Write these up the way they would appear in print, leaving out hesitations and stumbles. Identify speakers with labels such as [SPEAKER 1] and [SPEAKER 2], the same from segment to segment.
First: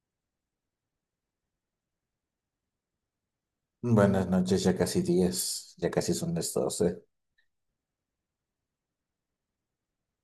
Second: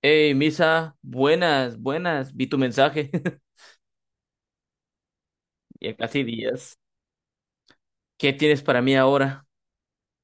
[SPEAKER 1] Hey, Misa, buenas, buenas, vi tu mensaje.
[SPEAKER 2] Buenas noches, ya casi 10, ya
[SPEAKER 1] Ya
[SPEAKER 2] casi
[SPEAKER 1] casi
[SPEAKER 2] son las
[SPEAKER 1] días.
[SPEAKER 2] 12.
[SPEAKER 1] ¿Qué tienes para mí ahora?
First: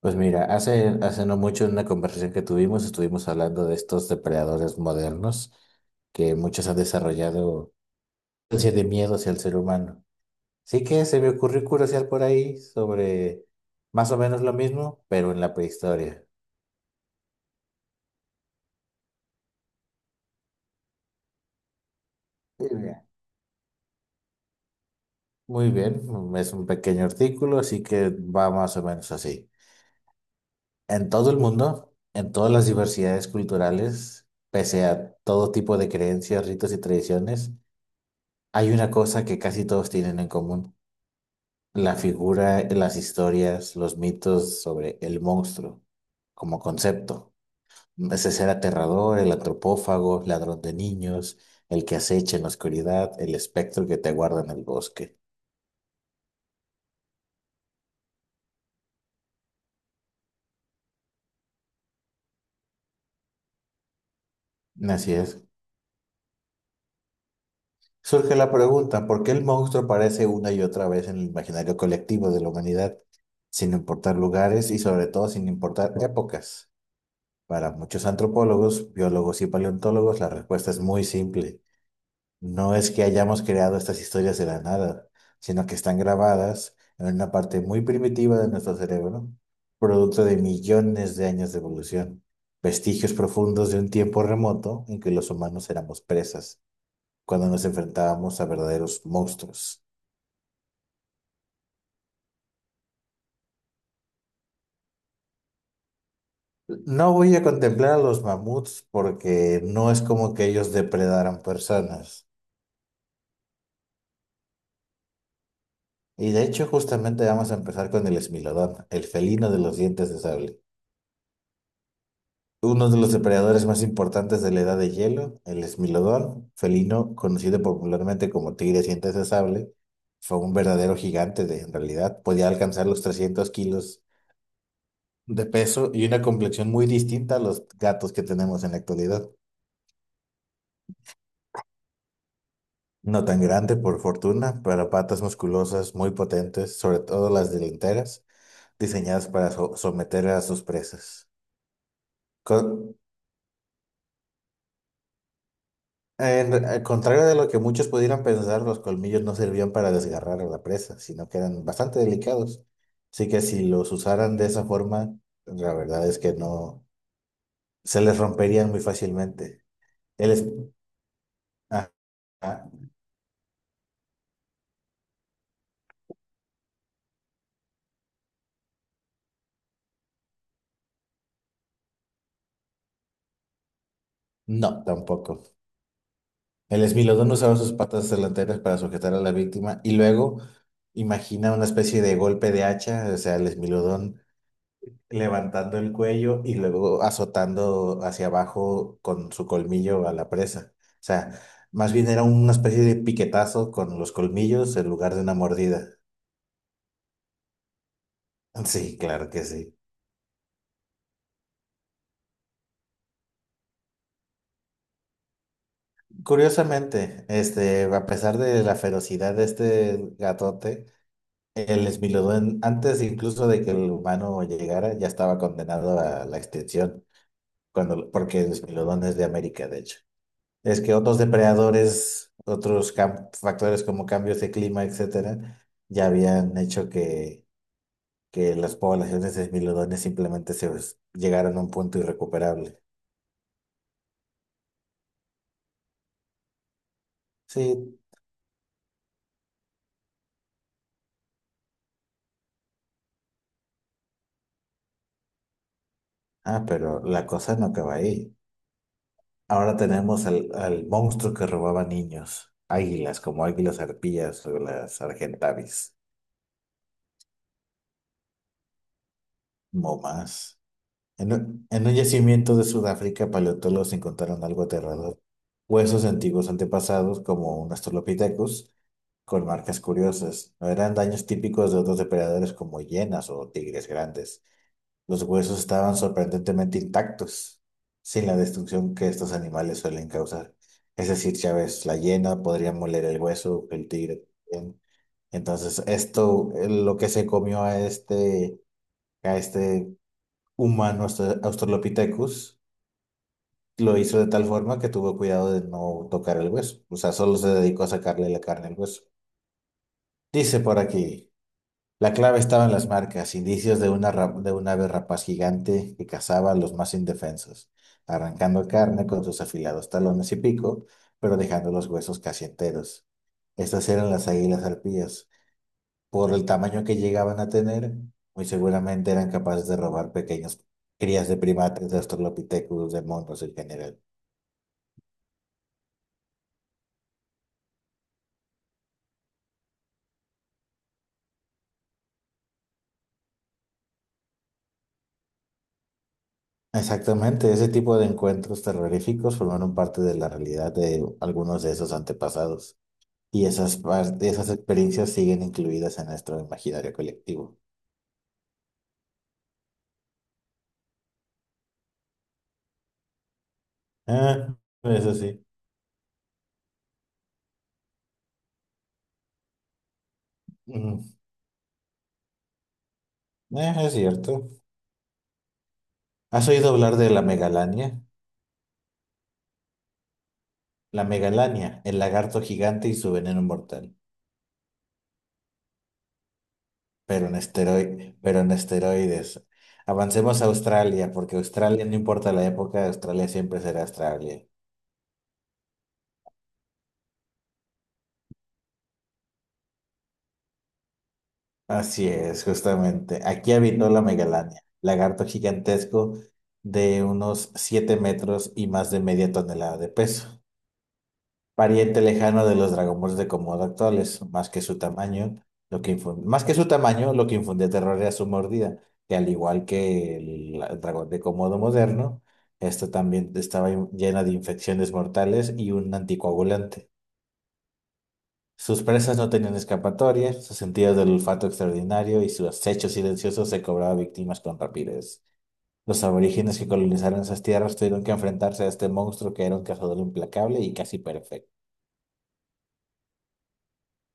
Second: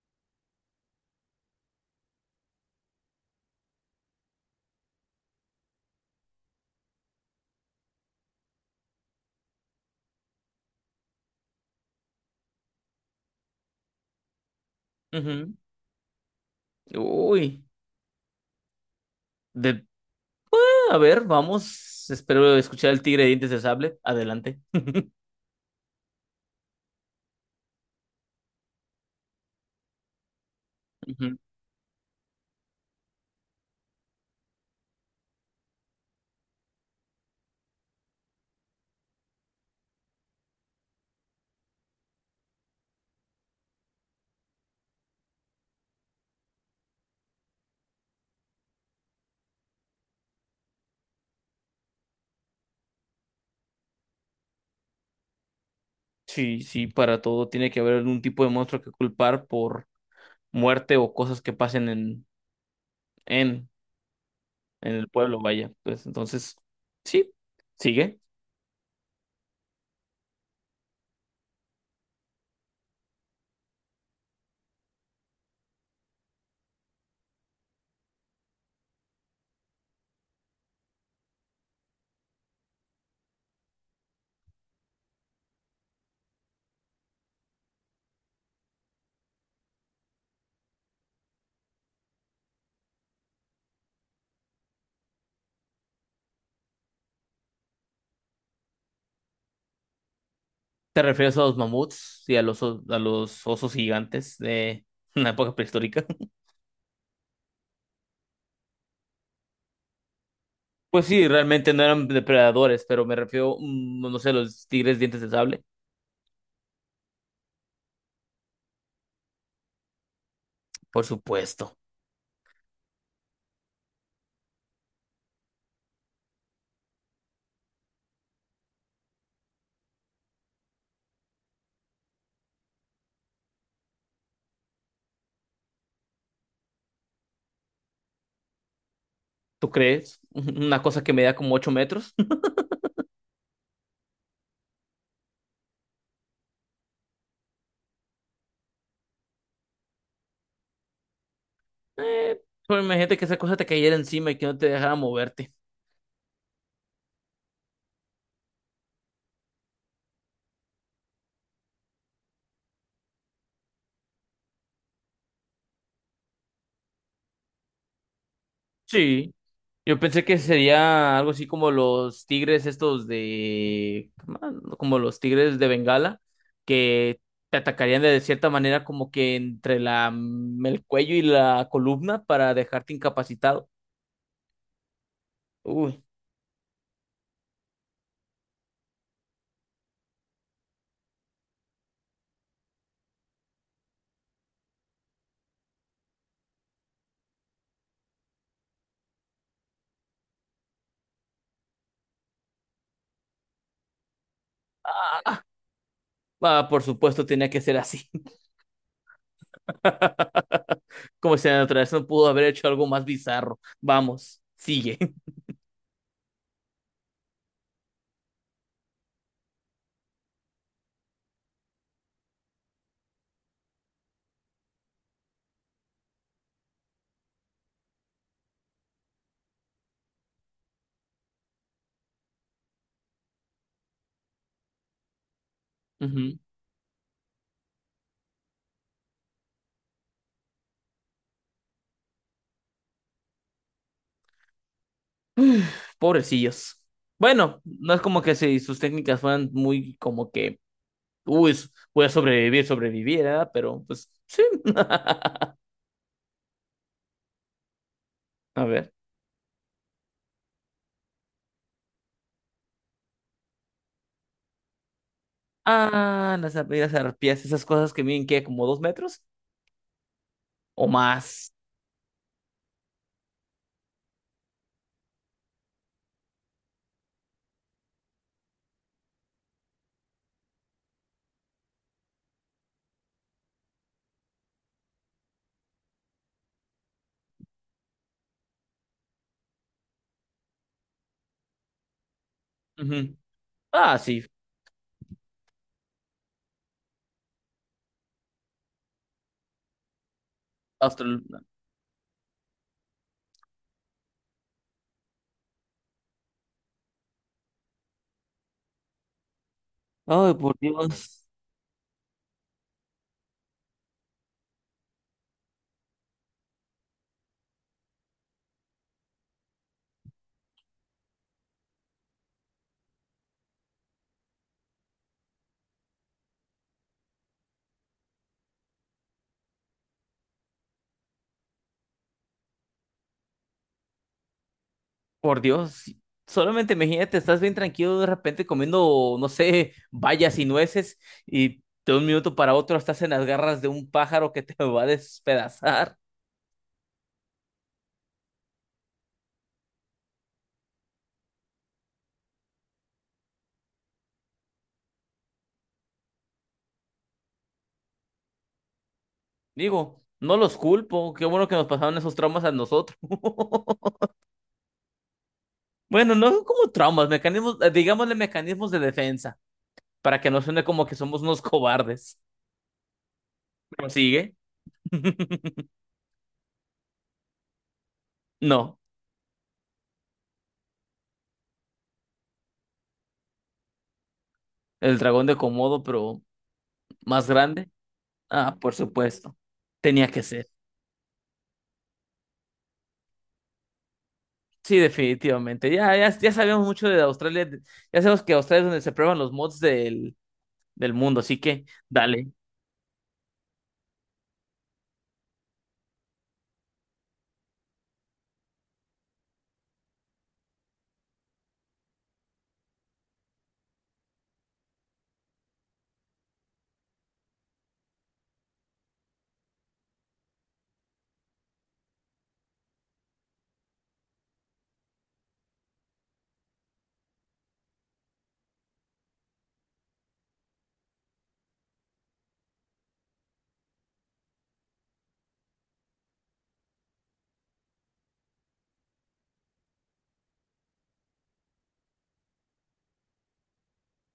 [SPEAKER 2] Pues mira, hace no mucho en una conversación que tuvimos estuvimos hablando de estos depredadores modernos que muchos han desarrollado ansia de miedo hacia el ser humano. Así que se me ocurrió curiosear por ahí sobre más o menos lo mismo, pero en la
[SPEAKER 1] Ujú.
[SPEAKER 2] prehistoria.
[SPEAKER 1] Uy, de... A ver, vamos. Espero
[SPEAKER 2] Muy
[SPEAKER 1] escuchar el
[SPEAKER 2] bien.
[SPEAKER 1] tigre de dientes de sable. Adelante.
[SPEAKER 2] Muy bien, es un pequeño artículo, así que va más o menos así. En todo
[SPEAKER 1] Ujú.
[SPEAKER 2] el mundo, en todas las diversidades culturales, pese a todo tipo de creencias, ritos y tradiciones, hay una cosa que casi todos tienen en común, la figura, las historias, los mitos sobre el monstruo como concepto. Ese ser aterrador, el antropófago, ladrón de niños, el que acecha en la oscuridad, el espectro que te guarda en el bosque.
[SPEAKER 1] Sí, sí, para todo tiene que haber un tipo de monstruo que culpar por muerte o cosas que pasen en, en el
[SPEAKER 2] Así
[SPEAKER 1] pueblo,
[SPEAKER 2] es.
[SPEAKER 1] vaya. Pues entonces, sí, sigue.
[SPEAKER 2] Surge la pregunta, ¿por qué el monstruo aparece una y otra vez en el imaginario colectivo de la humanidad, sin importar lugares y sobre todo sin importar épocas? Para muchos antropólogos, biólogos y paleontólogos, la respuesta es muy simple. No es que hayamos creado estas historias de la nada, sino que están grabadas en una parte muy primitiva de nuestro cerebro, producto de millones de años de evolución, vestigios profundos de un tiempo remoto en que los humanos éramos presas cuando nos enfrentábamos a verdaderos monstruos.
[SPEAKER 1] ¿Te refieres a los mamuts y a los, o- a los osos gigantes de una época prehistórica?
[SPEAKER 2] No voy a contemplar a los mamuts porque no es como que ellos
[SPEAKER 1] Pues sí,
[SPEAKER 2] depredaran
[SPEAKER 1] realmente no eran
[SPEAKER 2] personas.
[SPEAKER 1] depredadores, pero me refiero, no sé, los tigres dientes de sable.
[SPEAKER 2] Y de hecho, justamente vamos a empezar con el esmilodón, el felino de los dientes de sable.
[SPEAKER 1] Por supuesto.
[SPEAKER 2] Uno de los depredadores más importantes de la Edad de Hielo, el esmilodón, felino conocido popularmente como tigre de dientes de sable, fue un verdadero gigante de, en realidad. Podía alcanzar los 300 kilos de peso y una complexión muy distinta a los gatos que tenemos en la actualidad.
[SPEAKER 1] ¿Tú crees? Una cosa que medía como 8 metros.
[SPEAKER 2] No tan grande, por fortuna, pero patas musculosas muy potentes, sobre todo las delanteras, diseñadas para someter a sus presas.
[SPEAKER 1] Eh,
[SPEAKER 2] Con-
[SPEAKER 1] pero imagínate que esa cosa te cayera encima y que no te dejara moverte.
[SPEAKER 2] al contrario de lo que muchos pudieran pensar, los colmillos no servían para desgarrar a la presa, sino que eran bastante delicados. Así que si los usaran de esa forma, la verdad es que no se les romperían muy
[SPEAKER 1] Sí.
[SPEAKER 2] fácilmente.
[SPEAKER 1] Yo pensé
[SPEAKER 2] El
[SPEAKER 1] que
[SPEAKER 2] es-
[SPEAKER 1] sería algo así como
[SPEAKER 2] ah,
[SPEAKER 1] los
[SPEAKER 2] ah,
[SPEAKER 1] tigres estos de... como los tigres de Bengala, que te atacarían de cierta manera como que entre la, el cuello y la columna para dejarte incapacitado.
[SPEAKER 2] No, tampoco.
[SPEAKER 1] Uy,
[SPEAKER 2] El esmilodón usaba sus patas delanteras para sujetar a la víctima y luego imagina una especie de golpe de hacha, o sea, el esmilodón levantando el cuello y luego azotando hacia abajo con su colmillo a la presa. O sea, más bien era una especie de piquetazo con los colmillos en lugar de una mordida.
[SPEAKER 1] ah, por supuesto tenía que ser así.
[SPEAKER 2] Sí, claro que sí.
[SPEAKER 1] Como si la naturaleza no pudo haber hecho algo más bizarro. Vamos, sigue.
[SPEAKER 2] Curiosamente, este, a pesar de la ferocidad de este gatote, el Smilodón, antes incluso de que el humano llegara, ya estaba condenado a la extinción, cuando, porque el Smilodón es de América, de hecho. Es que otros depredadores, otros factores como cambios de clima, etcétera, ya
[SPEAKER 1] Ujú.
[SPEAKER 2] habían hecho que las poblaciones de Smilodones simplemente llegaran a un punto irrecuperable.
[SPEAKER 1] Pobrecillos. Bueno, no
[SPEAKER 2] Sí,
[SPEAKER 1] es como que si sus técnicas fueran muy como que, uy, s- voy a sobrevivir, sobreviviera, pero pues sí.
[SPEAKER 2] ah, pero la cosa no acaba ahí.
[SPEAKER 1] A ver.
[SPEAKER 2] Ahora tenemos al monstruo que robaba niños, águilas, como águilas arpías o las argentavis.
[SPEAKER 1] Ah, las ar- las arpías, esas cosas que miden que como 2 metros
[SPEAKER 2] No más.
[SPEAKER 1] o
[SPEAKER 2] En
[SPEAKER 1] más.
[SPEAKER 2] un, en un yacimiento de Sudáfrica, paleontólogos encontraron algo aterrador. Huesos de antiguos antepasados, como un Australopithecus, con marcas curiosas. No eran daños típicos de otros depredadores como hienas o tigres grandes. Los huesos estaban sorprendentemente intactos, sin la destrucción que estos animales suelen causar. Es decir, ya ves, la hiena podría moler
[SPEAKER 1] Ujú.
[SPEAKER 2] el hueso, el
[SPEAKER 1] Ah, sí.
[SPEAKER 2] tigre también. Entonces, esto, lo que se comió a este humano
[SPEAKER 1] Austral-
[SPEAKER 2] Australopithecus lo hizo de tal forma que tuvo cuidado de no tocar el hueso. O sea, solo se dedicó a sacarle la carne al hueso.
[SPEAKER 1] Ay, por
[SPEAKER 2] Dice por
[SPEAKER 1] Dios.
[SPEAKER 2] aquí, la clave estaba en las marcas, indicios de una, de un ave rapaz gigante que cazaba a los más indefensos, arrancando carne con sus afilados talones y pico, pero dejando los huesos casi enteros. Estas eran las águilas arpías. Por el tamaño que llegaban a tener, muy seguramente eran capaces de robar pequeñas crías de primates, de australopithecus, de monos en general.
[SPEAKER 1] Por Dios, solamente imagínate, estás bien tranquilo de repente comiendo, no sé, bayas y nueces y de un minuto para otro estás en las garras de un pájaro que te va a despedazar.
[SPEAKER 2] Exactamente, ese tipo de encuentros terroríficos formaron parte de la realidad de algunos de esos antepasados. Y esas, esas experiencias siguen incluidas en nuestro imaginario colectivo.
[SPEAKER 1] Digo, no los culpo, qué bueno que nos pasaron esos traumas a nosotros.
[SPEAKER 2] Ah, eso sí.
[SPEAKER 1] Bueno, no son como traumas, mecanismos, digámosle mecanismos de defensa, para que no suene como que
[SPEAKER 2] Mm,
[SPEAKER 1] somos unos cobardes. ¿Pero
[SPEAKER 2] es
[SPEAKER 1] sigue?
[SPEAKER 2] cierto. ¿Has oído hablar de la megalania?
[SPEAKER 1] No,
[SPEAKER 2] La megalania, el lagarto gigante y su veneno mortal.
[SPEAKER 1] el dragón de Komodo, pero
[SPEAKER 2] Pero
[SPEAKER 1] más
[SPEAKER 2] en
[SPEAKER 1] grande.
[SPEAKER 2] esteroides, pero en
[SPEAKER 1] Ah, por
[SPEAKER 2] esteroides.
[SPEAKER 1] supuesto, tenía que
[SPEAKER 2] Avancemos a
[SPEAKER 1] ser.
[SPEAKER 2] Australia, porque Australia, no importa la época, Australia siempre será Australia.
[SPEAKER 1] Sí, definitivamente. Ya sabemos mucho de Australia. Ya sabemos que Australia es donde se prueban los mods del mundo, así que
[SPEAKER 2] Así
[SPEAKER 1] dale.
[SPEAKER 2] es, justamente. Aquí habitó la megalania, lagarto gigantesco de unos 7 metros y más de media tonelada de peso, pariente lejano de los dragones de Komodo actuales. Más que su tamaño, lo que más que su tamaño, lo que infundía terror era su mordida, que al igual que el dragón de Komodo moderno, esto también estaba llena de infecciones mortales y un anticoagulante. Sus presas no tenían escapatoria, su sentido del olfato extraordinario y su acecho silencioso se cobraba víctimas con rapidez. Los aborígenes que colonizaron esas tierras tuvieron que enfrentarse a este monstruo que era un cazador implacable y casi perfecto.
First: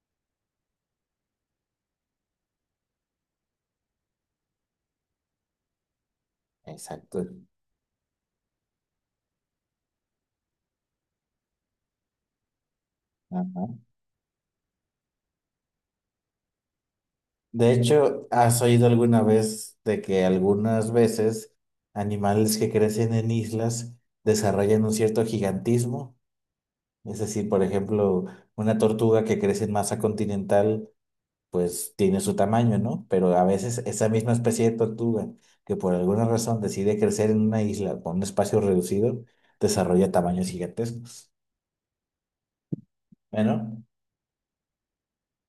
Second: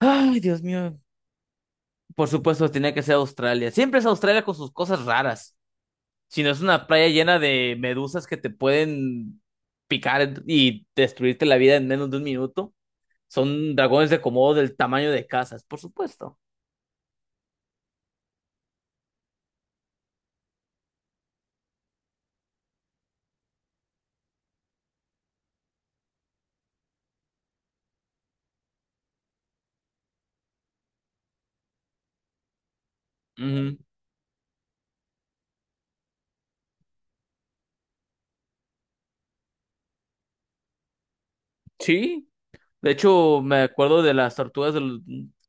[SPEAKER 1] Ay, Dios mío. Por supuesto, tenía que ser Australia. Siempre es Australia con sus cosas raras. Si no es una playa
[SPEAKER 2] Exacto.
[SPEAKER 1] llena de medusas que te pueden picar y destruirte la vida en menos de un minuto. Son
[SPEAKER 2] Ajá.
[SPEAKER 1] dragones de Komodo del tamaño de casas, por supuesto.
[SPEAKER 2] De hecho, ¿has oído alguna vez de que algunas veces animales que crecen en islas desarrollan un cierto gigantismo? Es decir, por ejemplo, una tortuga que crece en masa continental, pues tiene su tamaño, ¿no? Pero a
[SPEAKER 1] Ujú.
[SPEAKER 2] veces esa misma especie de tortuga que por alguna razón decide crecer en una isla con un espacio reducido, desarrolla tamaños gigantescos.
[SPEAKER 1] Sí. De hecho, me
[SPEAKER 2] Bueno,
[SPEAKER 1] acuerdo de las tortugas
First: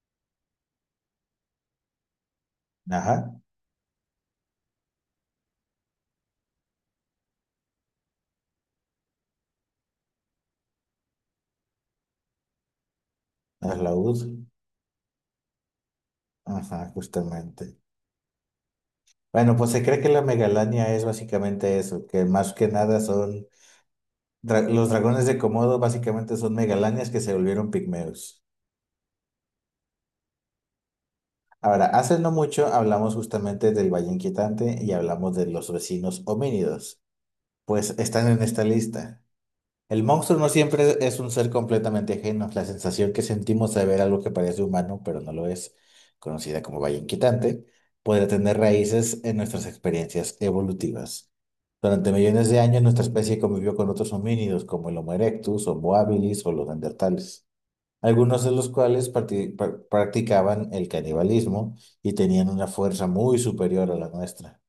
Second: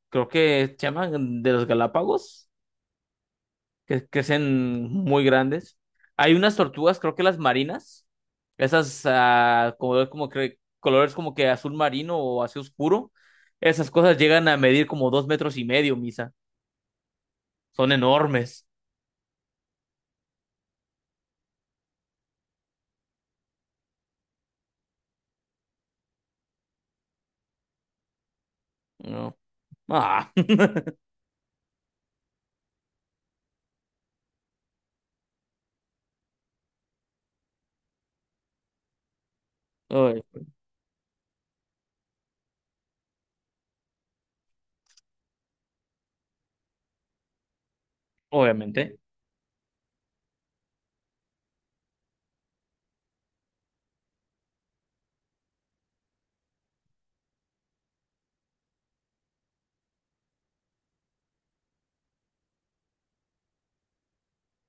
[SPEAKER 1] creo que se llaman de los Galápagos,
[SPEAKER 2] ajá,
[SPEAKER 1] que crecen muy grandes. Hay unas tortugas, creo que las marinas, esas como, colores como que azul marino o así oscuro,
[SPEAKER 2] la
[SPEAKER 1] esas cosas
[SPEAKER 2] laúd,
[SPEAKER 1] llegan a medir como 2,5 metros, Misa.
[SPEAKER 2] ajá, justamente.
[SPEAKER 1] Son enormes.
[SPEAKER 2] Bueno, pues se cree que la megalania es básicamente eso, que más que nada son los dragones de Komodo básicamente son megalanias que se volvieron pigmeos.
[SPEAKER 1] No. Ah.
[SPEAKER 2] Ahora, hace no mucho hablamos justamente del Valle Inquietante y hablamos de los vecinos homínidos, pues están en esta lista. El
[SPEAKER 1] Ob-
[SPEAKER 2] monstruo no siempre es un ser completamente ajeno. La sensación que sentimos de ver algo que parece humano, pero no lo es, conocida como valla inquietante, podría tener
[SPEAKER 1] Obviamente.
[SPEAKER 2] raíces en nuestras experiencias evolutivas. Durante millones de años, nuestra especie convivió con otros homínidos como el Homo erectus, Homo habilis o los neandertales, algunos de los cuales practicaban el canibalismo y tenían una fuerza muy superior a la nuestra.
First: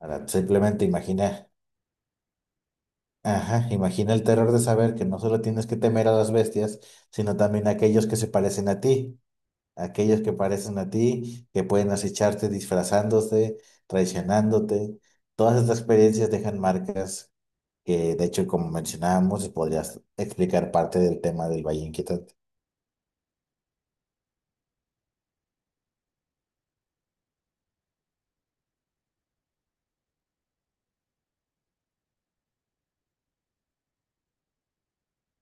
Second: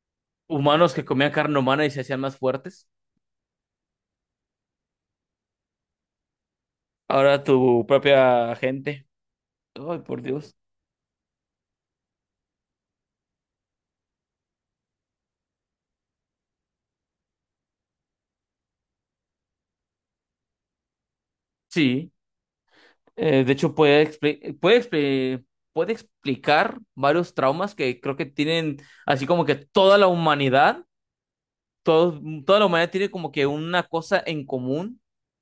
[SPEAKER 2] Ahora, simplemente
[SPEAKER 1] Humanos que comían
[SPEAKER 2] imagina.
[SPEAKER 1] carne humana y se hacían más fuertes.
[SPEAKER 2] Ajá, imagina el terror de saber que no solo tienes que temer a las bestias, sino
[SPEAKER 1] Ahora
[SPEAKER 2] también a
[SPEAKER 1] tu
[SPEAKER 2] aquellos que se
[SPEAKER 1] propia
[SPEAKER 2] parecen a
[SPEAKER 1] gente.
[SPEAKER 2] ti,
[SPEAKER 1] Ay,
[SPEAKER 2] aquellos
[SPEAKER 1] por
[SPEAKER 2] que
[SPEAKER 1] Dios.
[SPEAKER 2] parecen a ti, que pueden acecharte disfrazándose, traicionándote. Todas estas experiencias dejan marcas que, de hecho, como mencionábamos, podrías explicar parte del tema del Valle
[SPEAKER 1] Sí.
[SPEAKER 2] Inquietante.
[SPEAKER 1] De hecho, puede explicar varios traumas que creo que tienen, así como que toda la humanidad, toda la humanidad tiene como que una cosa en común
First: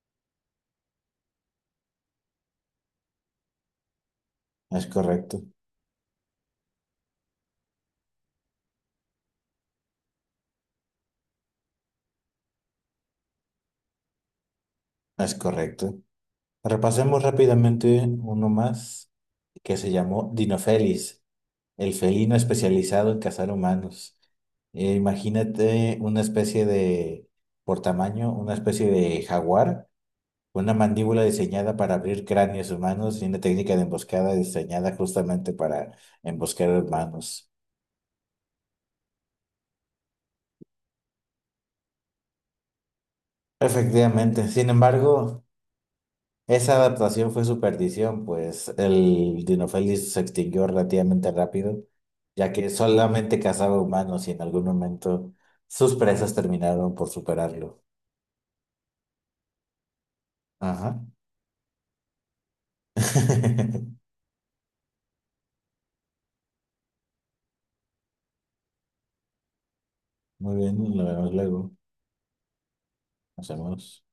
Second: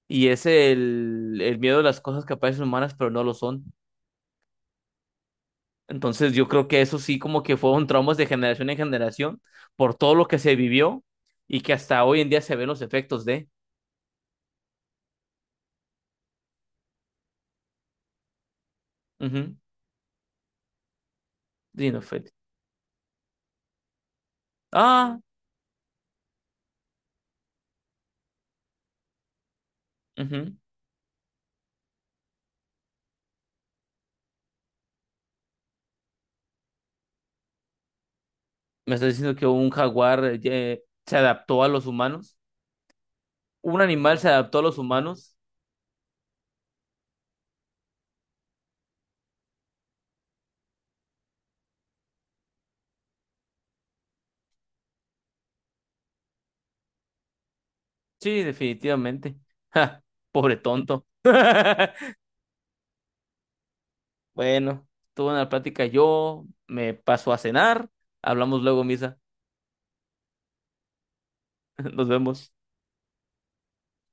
[SPEAKER 1] y es el miedo a las cosas que parecen humanas, pero no lo son.
[SPEAKER 2] Es correcto,
[SPEAKER 1] Entonces, yo creo que eso sí como que fueron traumas de generación en generación por todo lo que se vivió y que hasta hoy en día se ven los efectos de...
[SPEAKER 2] es correcto. Repasemos rápidamente uno más
[SPEAKER 1] Ujú.
[SPEAKER 2] que se llamó Dinofelis. El
[SPEAKER 1] Dino Fett.
[SPEAKER 2] felino especializado en cazar humanos.
[SPEAKER 1] Ah,
[SPEAKER 2] Imagínate una especie de, por tamaño, una especie de jaguar,
[SPEAKER 1] ujú.
[SPEAKER 2] con una mandíbula diseñada para abrir cráneos humanos y una técnica de emboscada diseñada justamente para emboscar humanos.
[SPEAKER 1] Me estás diciendo que un jaguar se adaptó a los humanos. Un animal se
[SPEAKER 2] Efectivamente,
[SPEAKER 1] adaptó a
[SPEAKER 2] sin
[SPEAKER 1] los humanos.
[SPEAKER 2] embargo, esa adaptación fue su perdición, pues el Dinofelis se extinguió relativamente rápido, ya que solamente cazaba humanos y en algún momento sus presas terminaron por superarlo.
[SPEAKER 1] Sí, definitivamente. Ja, pobre
[SPEAKER 2] Ajá.
[SPEAKER 1] tonto. Bueno, tuve una plática yo, me paso a cenar, hablamos luego, Misa.
[SPEAKER 2] Muy bien, lo vemos luego.
[SPEAKER 1] Nos vemos.
[SPEAKER 2] Nos vemos.